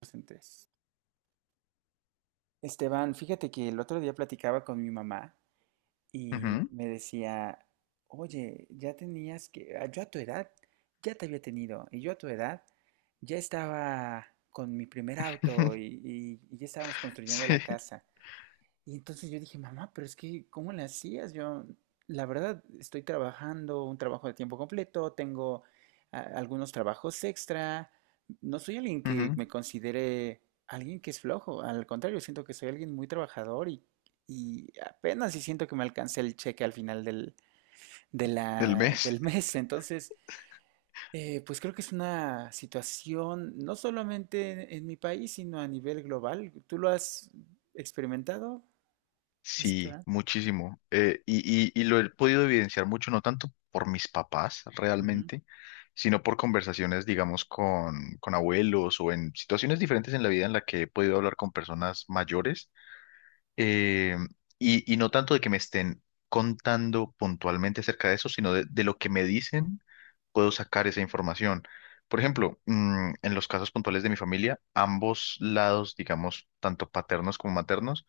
Docentes. Esteban, fíjate que el otro día platicaba con mi mamá y Ujú. me decía, oye, ya tenías que, yo a tu edad ya te había tenido y yo a tu edad ya estaba con mi primer auto y, y- y ya estábamos construyendo la Sí, casa. Y entonces yo dije, mamá, pero es que, ¿cómo le hacías? Yo, la verdad, estoy trabajando un trabajo de tiempo completo, tengo algunos trabajos extra, no soy alguien que ujú. me considere alguien que es flojo, al contrario, siento que soy alguien muy trabajador y apenas si siento que me alcanza el cheque al final Del mes. del mes. Entonces, pues creo que es una situación no solamente en mi país, sino a nivel global. ¿Tú lo has experimentado, este Sí, muchísimo. Y lo he podido evidenciar mucho, no tanto por mis papás Ujú, realmente, sino por conversaciones, digamos, con abuelos o en situaciones diferentes en la vida en la que he podido hablar con personas mayores, eh, y no tanto de que me estén contando puntualmente acerca de eso, sino de lo que me dicen, puedo sacar esa información. Por ejemplo, en los casos puntuales de mi familia, ambos lados, digamos, tanto paternos como maternos,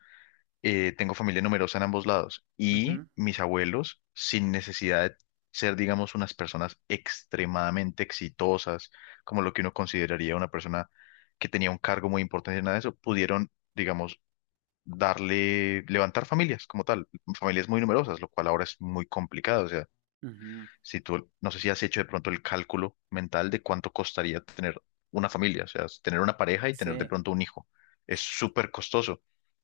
tengo familia numerosa en ambos lados. ujú, Y mis abuelos, sin necesidad de ser, digamos, unas personas extremadamente exitosas, como lo que uno consideraría una persona que tenía un cargo muy importante y nada de eso, pudieron, digamos, darle, levantar familias como tal, familias muy numerosas, lo cual ahora es muy complicado. O sea, ujú. si tú, no sé si has hecho de pronto el cálculo mental de cuánto costaría tener una familia, o sea, tener una pareja y tener de Sí, pronto un hijo. Es súper costoso.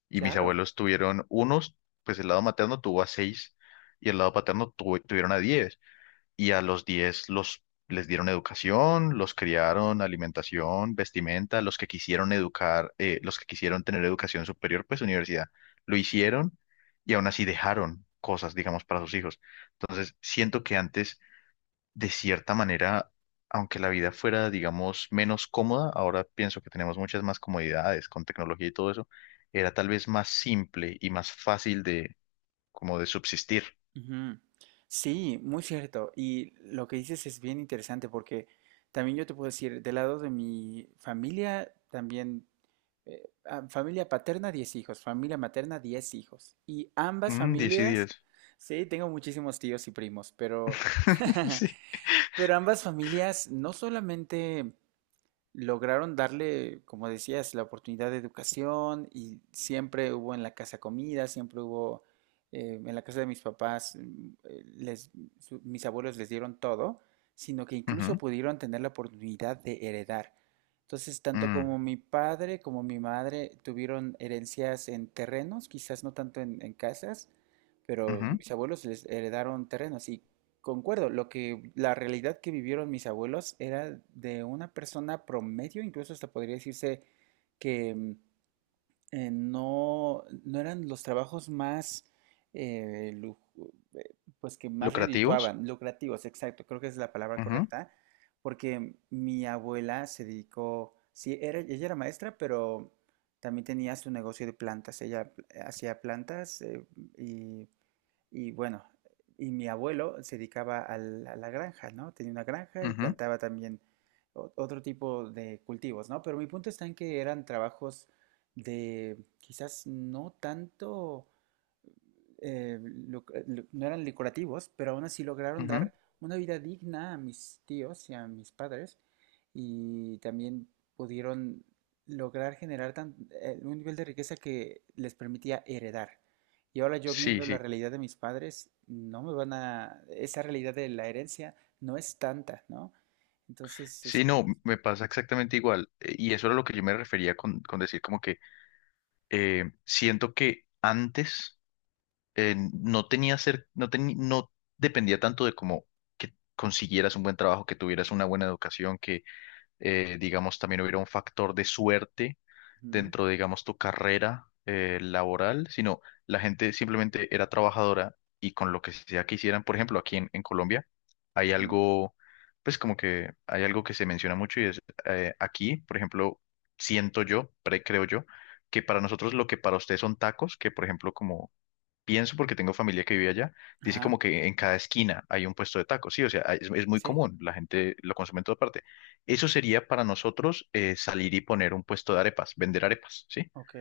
Y mis claro. abuelos tuvieron unos, pues el lado materno tuvo a seis y el lado paterno tuvieron a diez y a los 10 los, les dieron educación, los criaron, alimentación, vestimenta, los que quisieron educar, los que quisieron tener educación superior, pues universidad, lo hicieron y aún así dejaron cosas, digamos, para sus hijos. Entonces, siento que antes, de cierta manera, aunque la vida fuera, digamos, menos cómoda, ahora pienso que tenemos muchas más comodidades con tecnología y todo eso, era tal vez más simple y más fácil de, como de subsistir. Ujú. Sí, muy cierto. Y lo que dices es bien interesante porque también yo te puedo decir, del lado de mi familia, también, familia paterna, 10 hijos, familia materna, 10 hijos. Y ambas Mm, 10 y familias, diez. sí, tengo muchísimos tíos y primos, pero, Sí. pero ambas familias no solamente... lograron darle, como decías, la oportunidad de educación y siempre hubo en la casa comida, siempre hubo en la casa de mis papás, mis abuelos les dieron todo, sino que incluso Ujú. pudieron tener la oportunidad de heredar. Entonces, tanto como Mm. mi padre como mi madre tuvieron herencias en terrenos, quizás no tanto en casas, pero Ujú. mis abuelos les heredaron terrenos y Concuerdo, lo que la realidad que vivieron mis abuelos era de una persona promedio, incluso hasta podría decirse que no, no eran los trabajos más, eh, lu- eh, pues que más Lucrativos. redituaban, lucrativos, exacto, creo que es la palabra Ujú, correcta, porque mi abuela se dedicó, sí, era, ella era maestra, pero también tenía su negocio de plantas, ella hacía plantas y y bueno, y mi abuelo se dedicaba a la granja, ¿no? Tenía una granja y ujú, plantaba también otro tipo de cultivos, ¿no? Pero mi punto está en que eran trabajos de quizás no tanto no eran decorativos, pero aún así lograron ujú. dar una vida digna a mis tíos y a mis padres y también pudieron lograr generar un nivel de riqueza que les permitía heredar. Y ahora yo Sí, viendo la sí. realidad de mis padres, no me van a... Esa realidad de la herencia no es tanta, ¿no? Entonces es... Sí, no, Por eso. me pasa exactamente igual. Y eso era lo que yo me refería con decir como que siento que antes, no tenía ser, no teni- no dependía tanto de como que consiguieras un buen trabajo, que tuvieras una buena educación, que digamos también hubiera un factor de suerte Ujú, dentro de, digamos, tu carrera laboral, sino la gente simplemente era trabajadora y con lo que sea que hicieran, por ejemplo, aquí en Colombia, hay ujú. algo, pues como que hay algo que se menciona mucho y es aquí, por ejemplo, siento yo, creo yo, que para nosotros lo que para ustedes son tacos, que por ejemplo, como pienso porque tengo familia que vive allá, dice Ajá, como que en cada esquina hay un puesto de tacos, sí, o sea, es muy sí, común, la gente lo consume en toda parte. Eso sería para nosotros salir y poner un puesto de arepas, vender arepas, ¿sí? ok,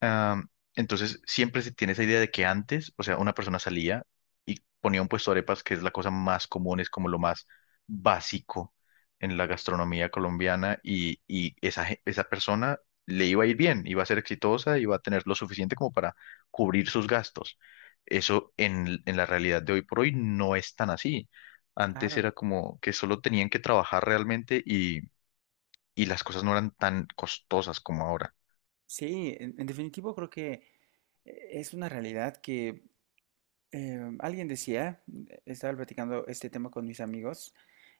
Am, entonces, siempre se tiene esa idea de que antes, o sea, una persona salía y ponía un puesto de arepas, que es la cosa más común, es como lo más básico en la gastronomía colombiana, y esa, esa persona le iba a ir bien, iba a ser exitosa, iba a tener lo suficiente como para cubrir sus gastos. Eso en la realidad de hoy por hoy no es tan así. Antes claro. era como que solo tenían que trabajar realmente y las cosas no eran tan costosas como ahora. Sí, en definitivo creo que es una realidad que alguien decía, estaba platicando este tema con mis amigos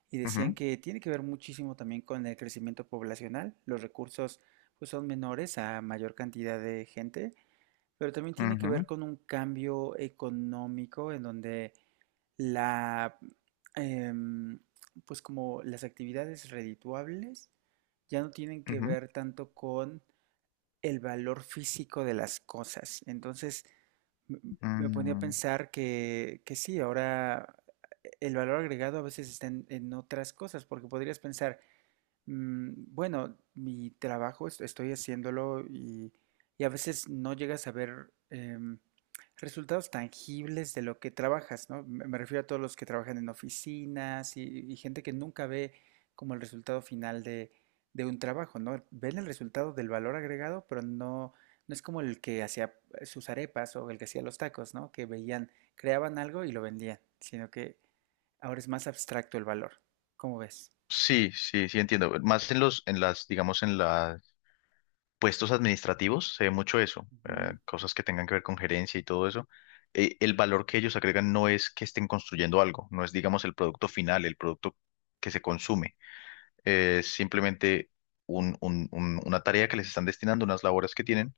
y decían Ujú, que tiene que ver muchísimo también con el crecimiento poblacional. Los recursos pues son menores a mayor cantidad de gente, pero también tiene que ver ujú, con un cambio económico en donde la em, pues como las actividades redituables ya no tienen que ujú. ver tanto con el valor físico de las cosas. Entonces, me me ponía a Mm, pensar que sí, ahora el valor agregado a veces está en otras cosas, porque podrías pensar, mm, bueno, mi trabajo estoy haciéndolo y a veces no llegas a ver resultados tangibles de lo que trabajas, ¿no? Me refiero a todos los que trabajan en oficinas y gente que nunca ve como el resultado final de un trabajo, ¿no? Ven el resultado del valor agregado, pero no, no es como el que hacía sus arepas o el que hacía los tacos, ¿no? Que veían, creaban algo y lo vendían, sino que ahora es más abstracto el valor. ¿Cómo ves? sí, sí, sí entiendo. Más en los, en las, digamos, en los puestos administrativos se ve mucho eso, Ujú. cosas que tengan que ver con gerencia y todo eso. El valor que ellos agregan no es que estén construyendo algo, no es, digamos, el producto final, el producto que se consume. Es simplemente una tarea que les están destinando, unas labores que tienen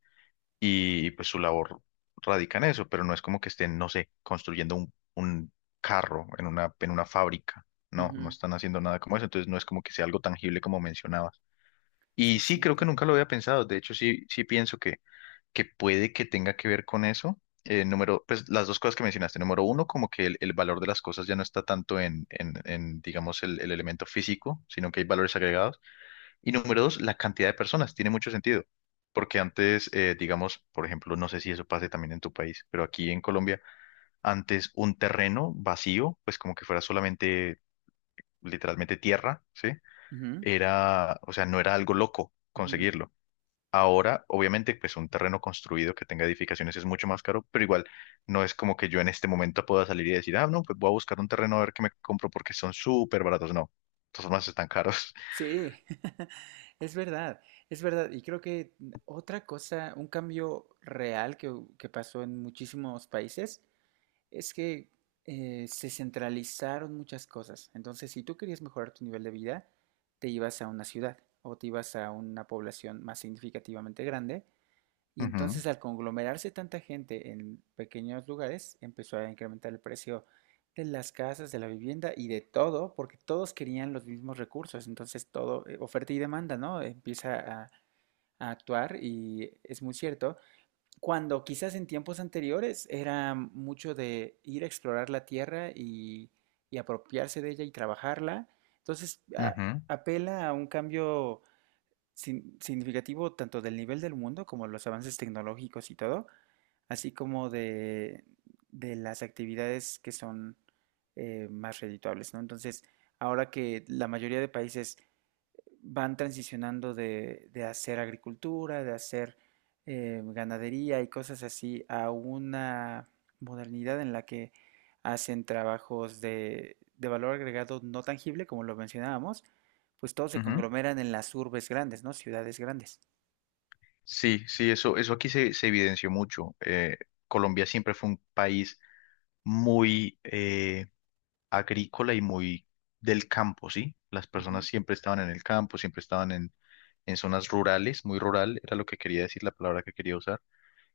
y pues su labor radica en eso, pero no es como que estén, no sé, construyendo un carro en una fábrica, no, no Ujú. están haciendo nada como eso, entonces no es como que sea algo tangible como mencionabas. Sí, Y es sí, creo que cierto. nunca lo había pensado, de hecho sí, sí pienso que puede que tenga que ver con eso. Número, pues las dos cosas que mencionaste. Número uno, como que el valor de las cosas ya no está tanto en digamos, el elemento físico, sino que hay valores agregados. Y número dos, la cantidad de personas. Tiene mucho sentido. Porque antes, digamos, por ejemplo, no sé si eso pase también en tu país, pero aquí en Colombia, antes un terreno vacío, pues como que fuera solamente, literalmente tierra, ¿sí? Ujú, Era, o sea, no era algo loco ujú. conseguirlo. Ahora, obviamente, pues un terreno construido que tenga edificaciones es mucho más caro, pero igual no es como que yo en este momento pueda salir y decir, ah, no, pues voy a buscar un terreno a ver qué me compro porque son súper baratos. No, de todas formas están caros. Sí, es verdad, es verdad. Y creo que otra cosa, un cambio real que pasó en muchísimos países es que se centralizaron muchas cosas. Entonces, si tú querías mejorar tu nivel de vida, te ibas a una ciudad o te ibas a una población más significativamente grande. Y Ujú, entonces al conglomerarse tanta gente en pequeños lugares, empezó a incrementar el precio de las casas, de la vivienda y de todo, porque todos querían los mismos recursos. Entonces todo, oferta y demanda, ¿no? Empieza a actuar y es muy cierto. Cuando quizás en tiempos anteriores era mucho de ir a explorar la tierra y apropiarse de ella y trabajarla. Entonces ujú, apela a un cambio significativo tanto del nivel del mundo como los avances tecnológicos y todo, así como de las actividades que son más redituables, ¿no? Entonces, ahora que la mayoría de países van transicionando de hacer agricultura, de hacer ganadería y cosas así a una modernidad en la que hacen trabajos de valor agregado no tangible, como lo mencionábamos, pues todos se ujú. conglomeran en las urbes grandes, ¿no? Ciudades grandes. Sí, sí, eso aquí se, se evidenció mucho. Colombia siempre fue un país muy agrícola y muy del campo, ¿sí? Las personas Ujú. siempre estaban en el campo, siempre estaban en zonas rurales, muy rural, era lo que quería decir, la palabra que quería usar.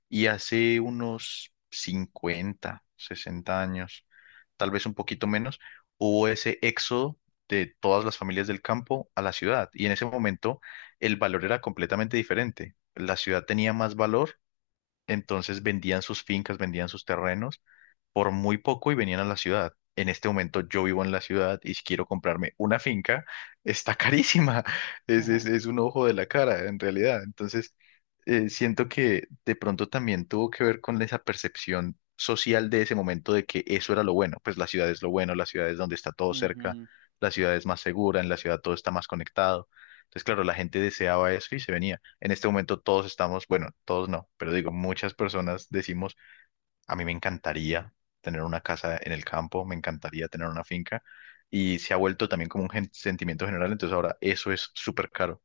Y hace unos 50, 60 años, tal vez un poquito menos, hubo ese éxodo de todas las familias del campo a la ciudad. Y en ese momento el valor era completamente diferente. La ciudad tenía más valor, entonces vendían sus fincas, vendían sus terrenos por muy poco y venían a la ciudad. En este momento yo vivo en la ciudad y si quiero comprarme una finca, está carísima. Es un ojo de la cara, en realidad. Entonces, siento que de pronto también tuvo que ver con esa percepción social de ese momento de que eso era lo bueno. Pues la ciudad es lo bueno, la ciudad es donde está todo cerca, Ujú. la ciudad es más segura, en la ciudad todo está más conectado. Entonces, claro, la gente deseaba eso y se venía. En este momento todos estamos, bueno, todos no, pero digo, muchas personas decimos, a mí me encantaría tener una casa en el campo, me encantaría tener una finca y se ha vuelto también como un sentimiento general, entonces ahora eso es súper caro.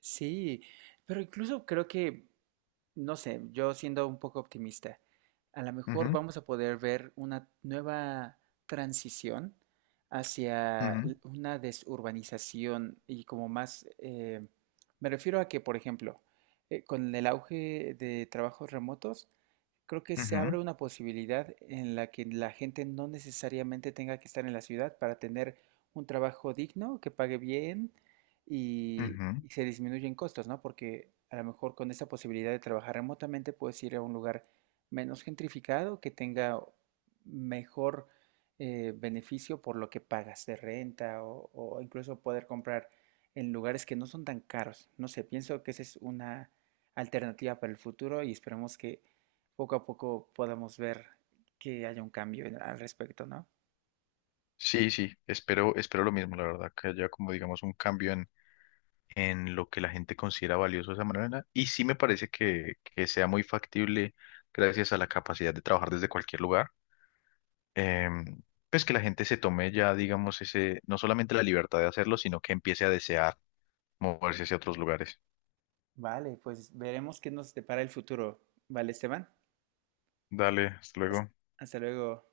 Sí, pero incluso creo que, no sé, yo siendo un poco optimista, a lo mejor Ujú, vamos a poder ver una nueva transición hacia ujú, una desurbanización y como más, me refiero a que, por ejemplo, con el auge de trabajos remotos, creo que se ujú, abre una posibilidad en la que la gente no necesariamente tenga que estar en la ciudad para tener un trabajo digno, que pague bien ujú. y se disminuyen costos, ¿no? Porque a lo mejor con esa posibilidad de trabajar remotamente puedes ir a un lugar menos gentrificado, que tenga mejor beneficio por lo que pagas de renta o incluso poder comprar en lugares que no son tan caros. No sé, pienso que esa es una alternativa para el futuro y esperemos que poco a poco podamos ver que haya un cambio al respecto, ¿no? Sí, sí, espero, espero lo mismo, la verdad, que haya como digamos un cambio en lo que la gente considera valioso de esa manera y sí me parece que sea muy factible gracias a la capacidad de trabajar desde cualquier lugar. Em, pues que la gente se tome ya, digamos, ese, no solamente la libertad de hacerlo, sino que empiece a desear moverse hacia otros lugares. Vale, pues veremos qué nos depara el futuro. Vale, Esteban. Dale, hasta Hasta, luego. hasta luego.